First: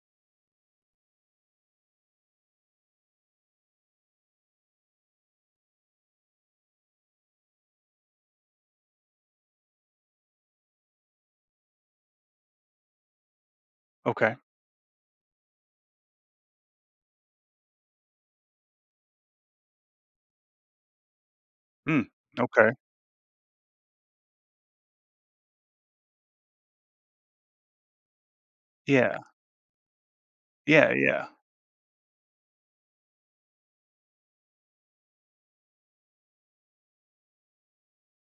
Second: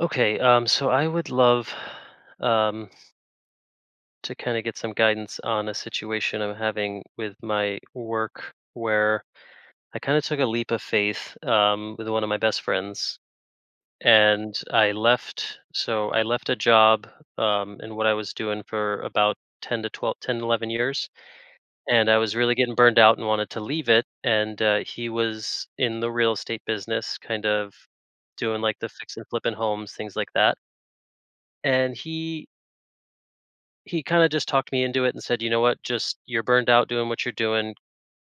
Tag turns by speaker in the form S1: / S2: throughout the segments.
S1: Okay, so I would love um, to kind of get some guidance on a situation I'm having with my work where I kind of took a leap of faith with one of my best friends,
S2: Okay.
S1: and I left. So I left a job in what I was doing for about 10 to 12, 10, 11 years.
S2: Mm,
S1: And I was really
S2: okay.
S1: getting burned out and wanted to leave it. And he was in the real estate business, kind of doing like the fix
S2: Yeah.
S1: and flipping homes, things like that.
S2: Yeah, yeah.
S1: And he kinda just talked me into it and said, "You know what? Just, you're burned out doing what you're doing.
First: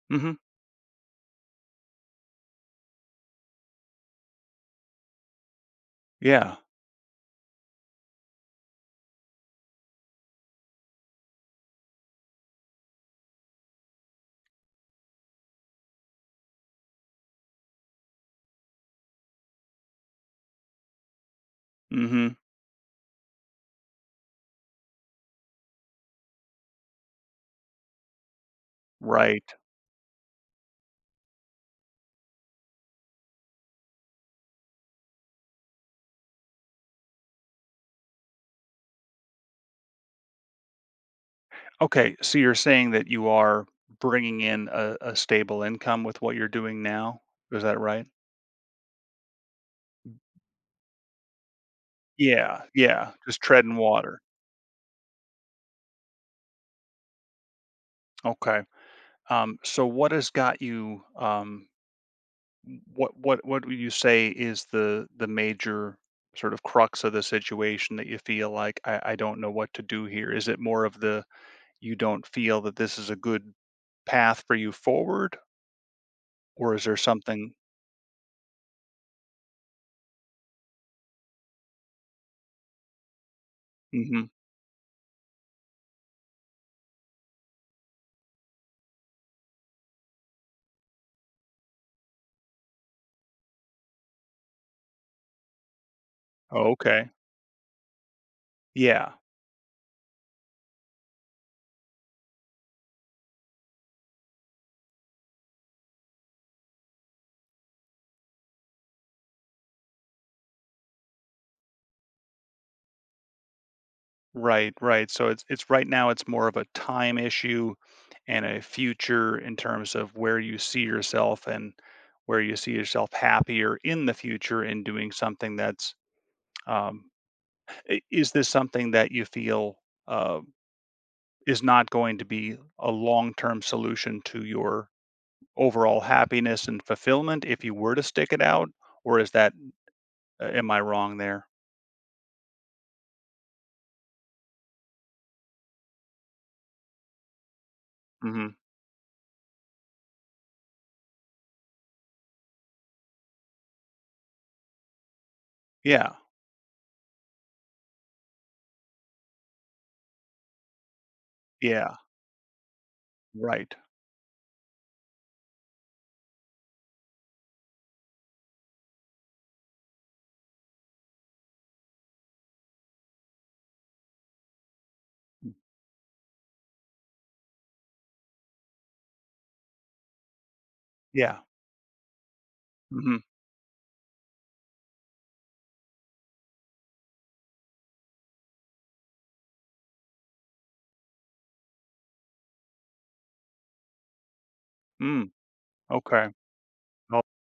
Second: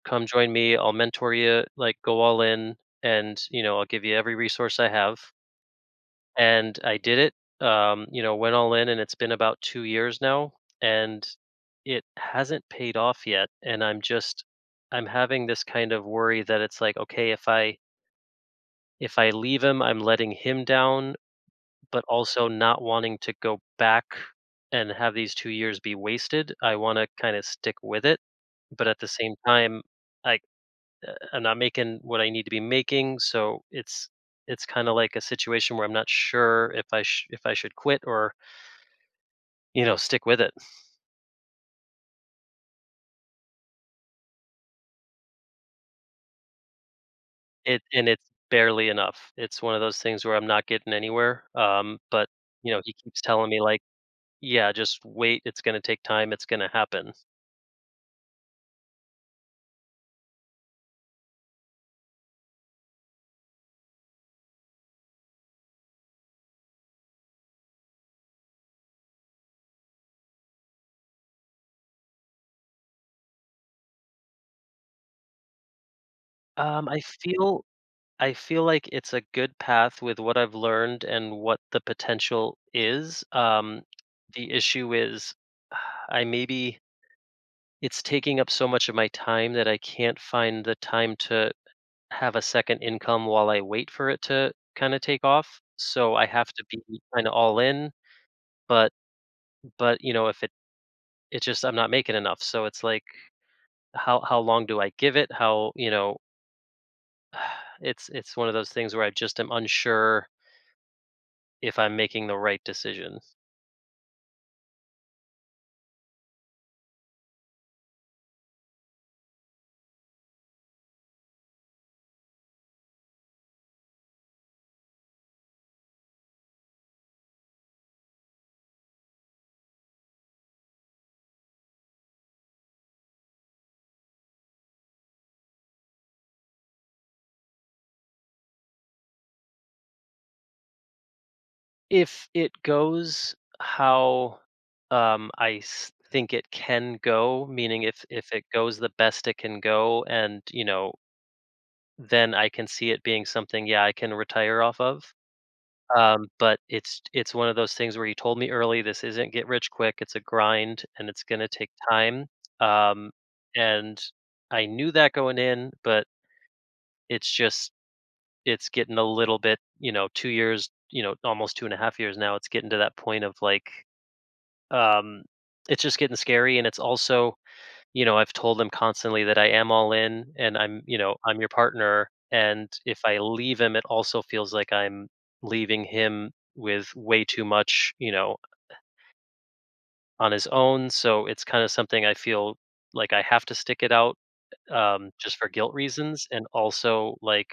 S1: Come
S2: Mhm.
S1: join me. I'll mentor you. Like, go all in, and I'll give you every resource I have."
S2: Yeah.
S1: And I did it. Went all in, and it's been about 2 years now, and it hasn't paid off yet, and I'm having this kind of worry that it's like, "Okay, if I leave him, I'm letting him down, but
S2: Mhm.
S1: also not wanting to go back and have these 2 years be wasted. I wanna kinda stick with it, but at the same
S2: Right.
S1: time, I I'm not making what I need to be making, so it's kinda like a situation where I'm not sure if I should quit or, you know, stick with it."
S2: Okay, so you're saying that you are bringing in a stable income with what you're doing now? Is that
S1: It
S2: right?
S1: and it's barely enough. It's one of those things where I'm not getting anywhere, but,
S2: Yeah,
S1: you know, he
S2: yeah,
S1: keeps
S2: just
S1: telling me
S2: treading
S1: like,
S2: water.
S1: "Yeah, just wait, it's gonna take time, it's gonna happen."
S2: Okay. So what has got you, what would you say is the major sort of crux of the situation that you feel like, "I don't know what to do here? Is it more of the you don't feel that this is a good path for you forward, or is
S1: Um,
S2: there
S1: I
S2: something
S1: feel I feel like it's a good path with what I've learned and what the potential is.
S2: Mhm.
S1: The issue is, I maybe it's taking up so much of my time that I can't find the time to have a second income while I wait for it to kind of take off. So I have to
S2: Oh,
S1: be
S2: okay.
S1: kind of all in. But
S2: Yeah.
S1: but you know, if it it just I'm not making enough. So it's like how long do I give it? How You know, it's one of those things where I just am unsure if I'm making the right decision.
S2: Right, right. So it's right now it's more of a time issue and a future in terms of where you see yourself and where you see yourself happier in the future in doing something that's. Um, I- is this something that you feel uh, is not going to be a long-term solution to your overall happiness and fulfillment if you were to stick it out, or is that am I wrong there?
S1: If it goes how, think it can go, meaning if it
S2: Mhm.
S1: goes the best it can go, and you know, then I can see it being something, yeah, I can retire off of.
S2: Yeah.
S1: But it's one of those things where you told me early this isn't get rich quick. It's a grind, and it's going to take
S2: Yeah.
S1: time. Um,
S2: Right.
S1: and I knew that going in, but it's just it's getting a little bit, 2 years, almost 2.5 years now. It's getting to that point of, like, um, it's just getting scary, and it's also, I've told him constantly that I am all in and I'm you know,
S2: Yeah.
S1: I'm your partner, and if I
S2: Mhm.
S1: leave him, it also feels like I'm leaving him with way too much, on his own, so it's kinda something I feel like I have to stick it out,
S2: Mm.
S1: just for guilt reasons,
S2: Okay.
S1: and also,
S2: Oh,
S1: like,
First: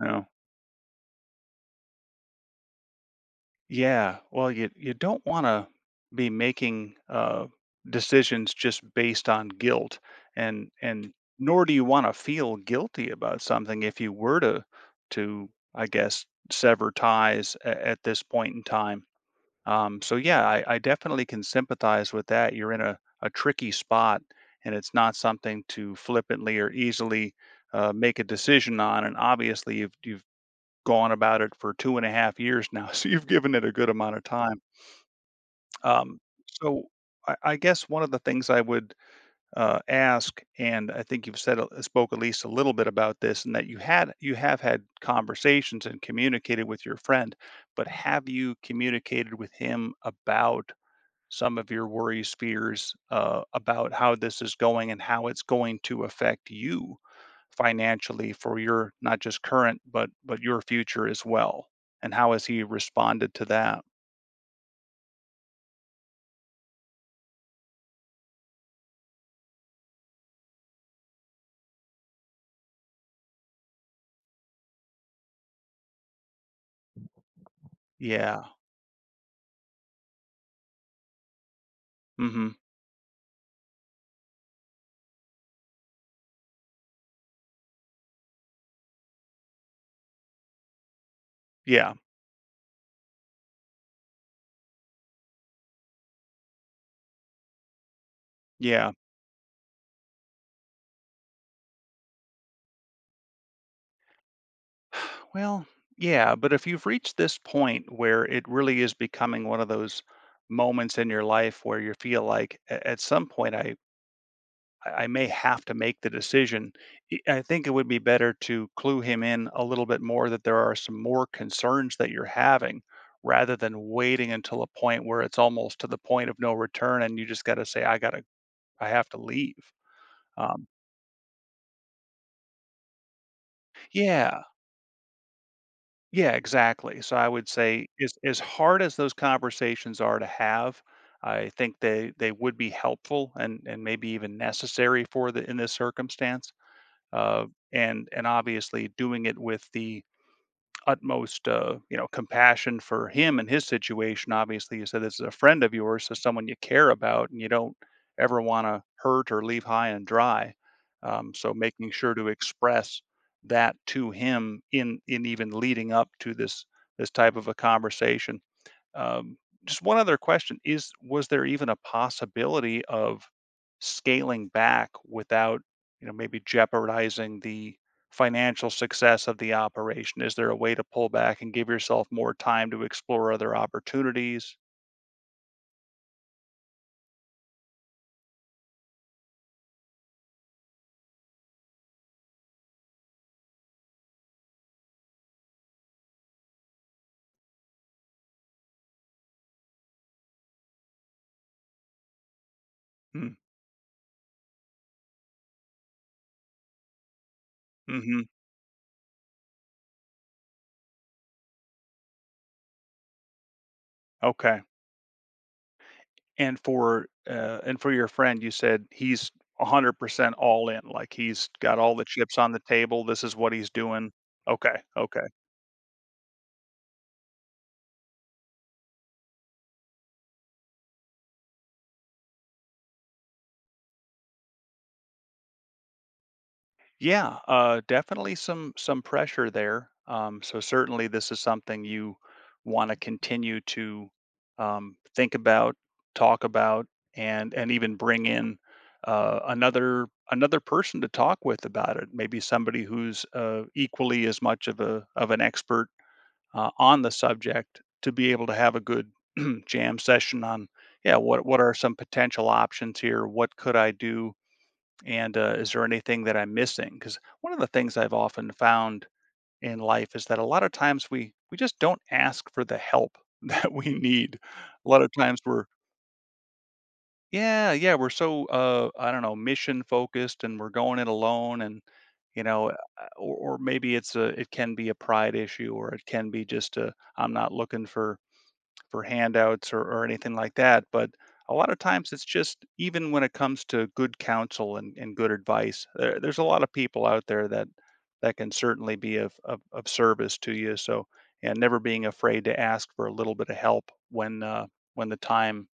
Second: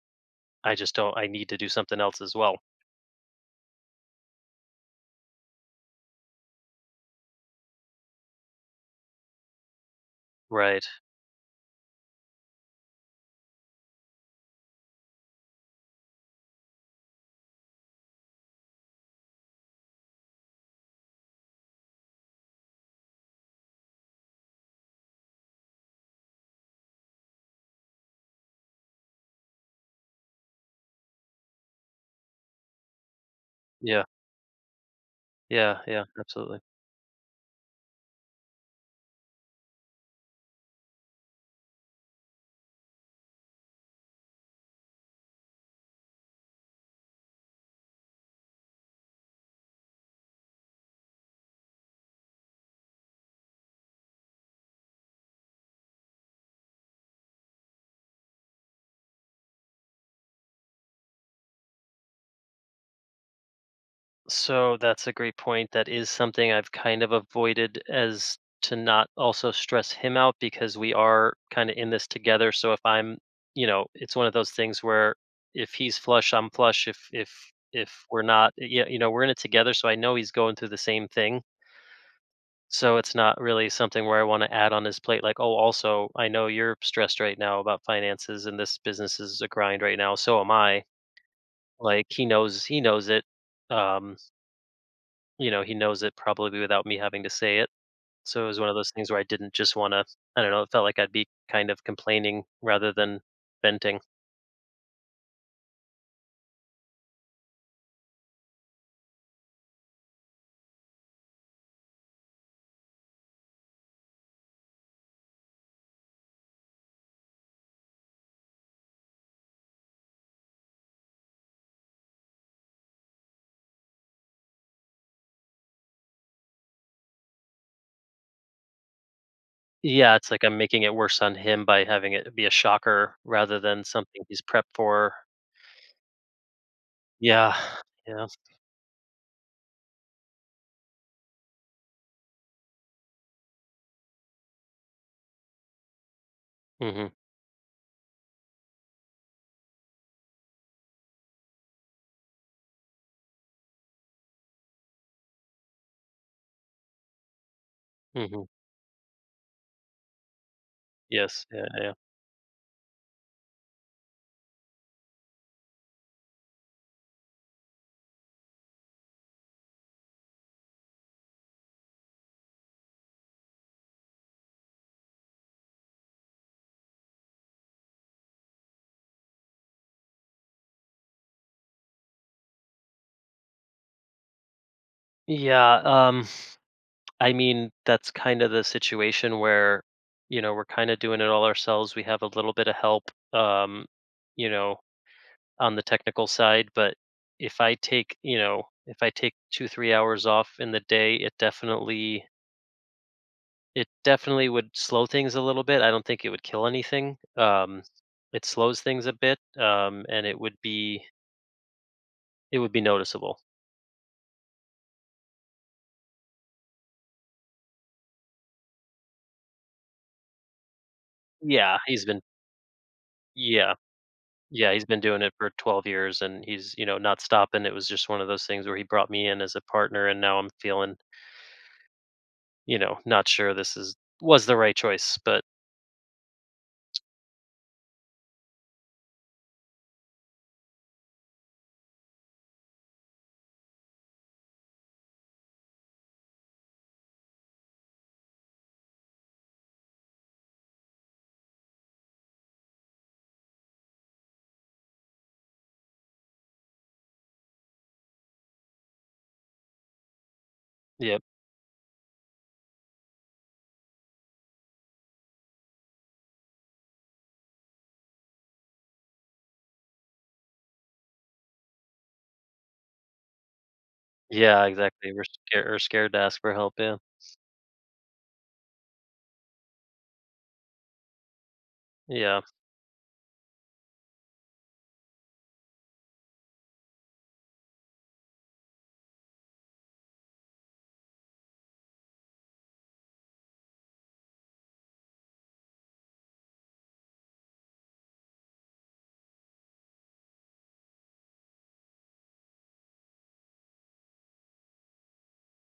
S2: no.
S1: I just don't I need to do something else as well.
S2: Yeah. Well, you don't want to be making decisions just based on guilt, and
S1: Right.
S2: and nor do you want to feel guilty about something if you were to, to I guess, sever ties at this point in time. So yeah, I definitely can sympathize with that. You're in a tricky spot, and it's not something to flippantly or easily make a decision on. And obviously, you've gone about it for 2.5 years now, so you've given it a good
S1: Yeah,
S2: amount of time.
S1: yeah, yeah,
S2: Um,
S1: absolutely.
S2: so I guess one of the things I would ask, and I think you've said spoke at least a little bit about this, and that you have had conversations and communicated with your friend, but have you communicated with him about some of your worries, fears, about how this is going and how it's going to affect you financially for your not just current, but your future as well. And how has he responded to that?
S1: So that's a great point. That is something I've kind of avoided as to not also stress him out because we are kind of in this together. So, if I'm, you know, it's one of those things where if he's flush, I'm flush. If we're
S2: Yeah.
S1: not, yeah, you know, we're in it together. So I know he's going through the same thing.
S2: Hmm.
S1: So it's not really something where I want to add on his plate. Like, oh, also, I know you're stressed right now about finances, and this business is a grind right now. So am I.
S2: Yeah.
S1: Like, he knows it, um, he knows it probably without me having to say it, so it was one of those
S2: Yeah.
S1: things where I didn't just wanna I don't know, it felt like I'd be kind of complaining rather than venting.
S2: Well, yeah, but if you've reached this point where it really is becoming one of those moments in your life where you feel like at some point I may have to make the decision. I think it would be better to clue him in a little bit more that there are some more concerns that you're having rather than waiting until a point where it's almost to the point of no return and you just got to say, I have to leave.
S1: Yeah, it's like I'm
S2: Um,
S1: making it worse on him by having it be a shocker rather than something he's
S2: yeah,
S1: prepped for.
S2: yeah, exactly. So I would
S1: Yeah,
S2: say, as,
S1: yeah.
S2: as hard as those conversations are to have, I think they would be helpful, and maybe even necessary for the in this circumstance.
S1: Mhm,
S2: Uh, and obviously doing it with the utmost compassion for him and his situation. Obviously, you said this is a friend of yours, so someone you care about, and you don't ever
S1: mhm.
S2: want to hurt or leave high and dry.
S1: Yes,
S2: So
S1: yeah,
S2: making
S1: yeah.
S2: sure to express that to him in even leading up to this type of a conversation, um. Just one other question is, was there even a possibility of scaling back without, maybe jeopardizing the financial success of the operation? Is there a way to pull back and give yourself more time to explore other opportunities?
S1: Yeah, I mean, that's kinda the situation where, we're kinda doing it all ourselves. We have a little bit of help, you know on the technical side, but if I take, you know, if I take 2-3 hours off in the day, it definitely
S2: Mm,
S1: it definitely would slow things a little bit. I don't think it would kill anything.
S2: mhm.
S1: It slows things a bit, and it would be noticeable.
S2: Okay. And for your friend, you said he's 100% all in, like he's
S1: Yeah,
S2: got all
S1: he's
S2: the
S1: been,
S2: chips on the table. This is what he's
S1: yeah.
S2: doing.
S1: Yeah,
S2: Okay.
S1: he's been doing
S2: Okay.
S1: it for 12 years and he's, not stopping. It was just one of those things where he brought me in as a partner and now I'm feeling, not sure this is was the right choice, but
S2: Yeah, definitely some pressure there. So certainly this is something you want to continue to, think about, talk about, and even bring in, another person to talk with about it. Maybe somebody who's, equally as much of a of an expert, on the subject, to be able to have a good jam session on, yeah,
S1: yeah.
S2: what are some potential options here? What could I do? And, is there anything that I'm missing? Because one of the things I've often found in life is that a lot of times we just don't ask for the help that we need.
S1: Yeah,
S2: A lot of
S1: exactly. We're
S2: times we're,
S1: scared or scared to ask for help, yeah.
S2: yeah, yeah, we're so, I don't know, mission focused, and we're going it alone, and
S1: Yeah,
S2: you know uh, or, maybe it can be a pride issue, or it can be just a I'm not looking for, handouts, or, anything like that. But a lot of times it's just, even when it comes to good counsel and good advice, there's a lot of people out there that can certainly be of service to you. So, and never being afraid to ask for a little bit of help when, the time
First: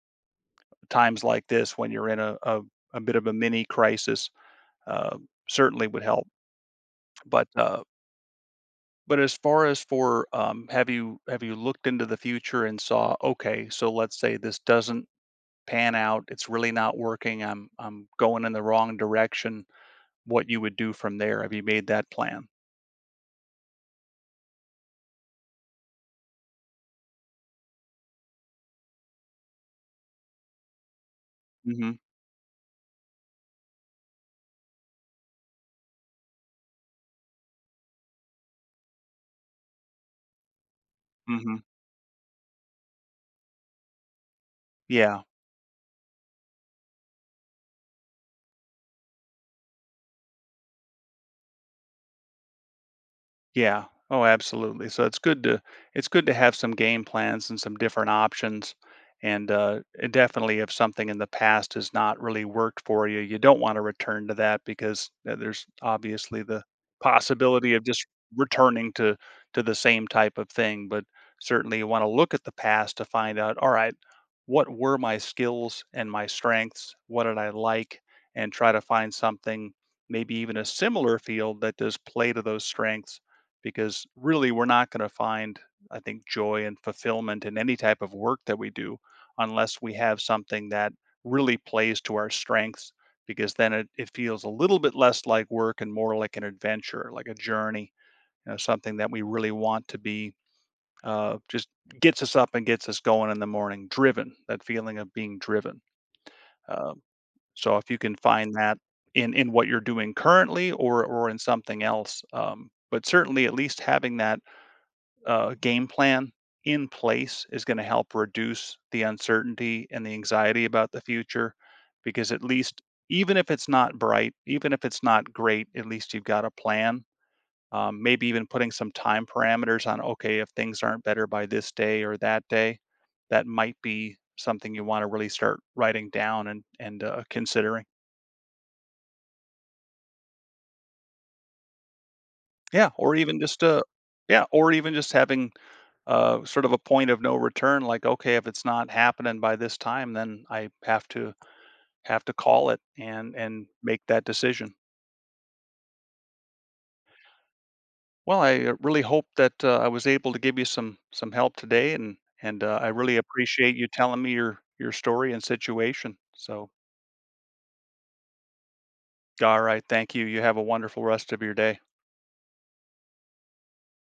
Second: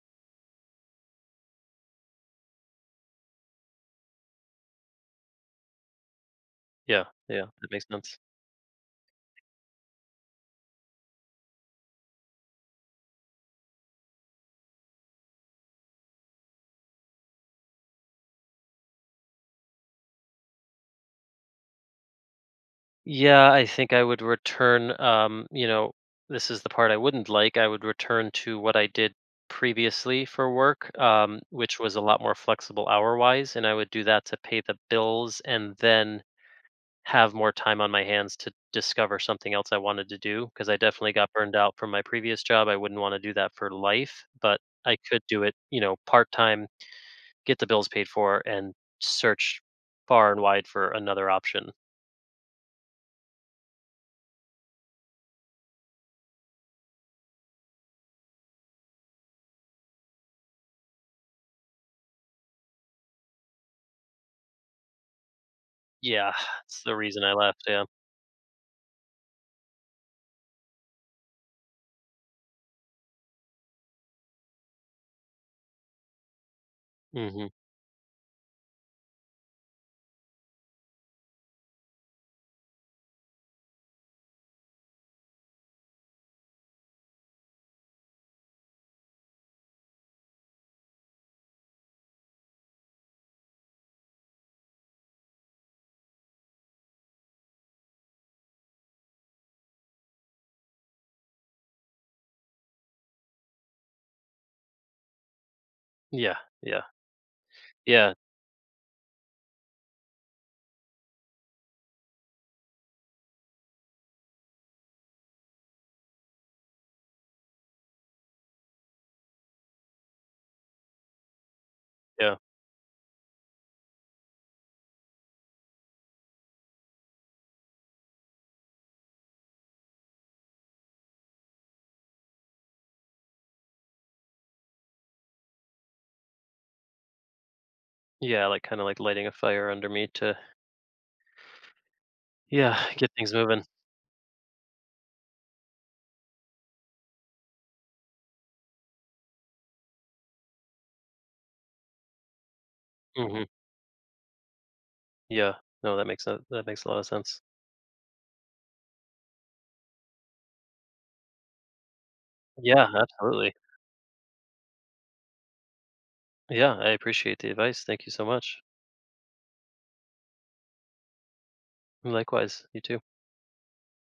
S2: times like this, when you're in a bit of a mini crisis, uh, certainly would help.
S1: yeah, yeah,
S2: But
S1: that
S2: uh,
S1: makes sense.
S2: but as far as, for have you, looked into the future and saw, okay, so let's say this doesn't pan out. It's really not working. I'm going in the wrong direction. What you would do from there? Have you made that plan?
S1: Yeah, I think I would return, this is the part I wouldn't like. I would return to what I did previously for work, which was
S2: Mhm.
S1: a lot more flexible hour-wise, and I would do that to pay the bills and then have more time on my hands to discover something else I wanted to do. Because I definitely got burned
S2: Mhm.
S1: out from my previous job, I wouldn't wanna do that for life, but I could
S2: Yeah.
S1: do it, part-time, get the bills paid for, and search far and wide for another option.
S2: Yeah. Oh, absolutely. So it's good to, have some game plans and some different options. And, it definitely, if something in the past has not really worked for you, you don't want to return to that, because, there's
S1: Yeah,
S2: obviously the
S1: that's the reason I left,
S2: possibility
S1: yeah.
S2: of just returning to, the same type of thing. But certainly, you want to look at the past to find out. All right, what were my skills and my strengths? What did
S1: Mhm.
S2: I like? And try to find something, maybe even a similar field that does play to those strengths, because really we're not going to find, I think, joy and fulfillment in any type of work that we do unless we have something that really plays to our strengths, because then it feels a little bit less like work and more like an adventure, like a journey, something that we really want to be, just gets us up and gets us going in the morning, driven, that feeling of being driven.
S1: Yeah, yeah.
S2: Uh, so if you
S1: Yeah,
S2: can find that in what you're doing currently, or in something else, but certainly at least having that, game plan in place is going to help reduce the uncertainty and the anxiety about the future, because
S1: yeah.
S2: at least, even if it's not bright, even if it's not great, at least you've got a plan. Maybe even putting some time parameters on. Okay, if things aren't better by this day or that day, that might be something you want to really start writing down and, considering.
S1: Yeah, like, kinda, like, lighting a fire under me to
S2: Yeah,
S1: yeah, get
S2: or
S1: things
S2: even
S1: moving.
S2: just a yeah, or even just having, sort of a point of no return, like, "Okay, if it's not happening by this time, then I have to, call it and
S1: Mhm.
S2: make that decision."
S1: Yeah. No, that makes a lot of sense.
S2: Well, I, really hope that, I was able to give you some help today, and
S1: Yeah,
S2: I really
S1: absolutely.
S2: appreciate you telling me your story and situation. So,
S1: Yeah, I appreciate the advice, thank you so much.
S2: alright, thank you. You have a wonderful rest of your day.
S1: Likewise, you too.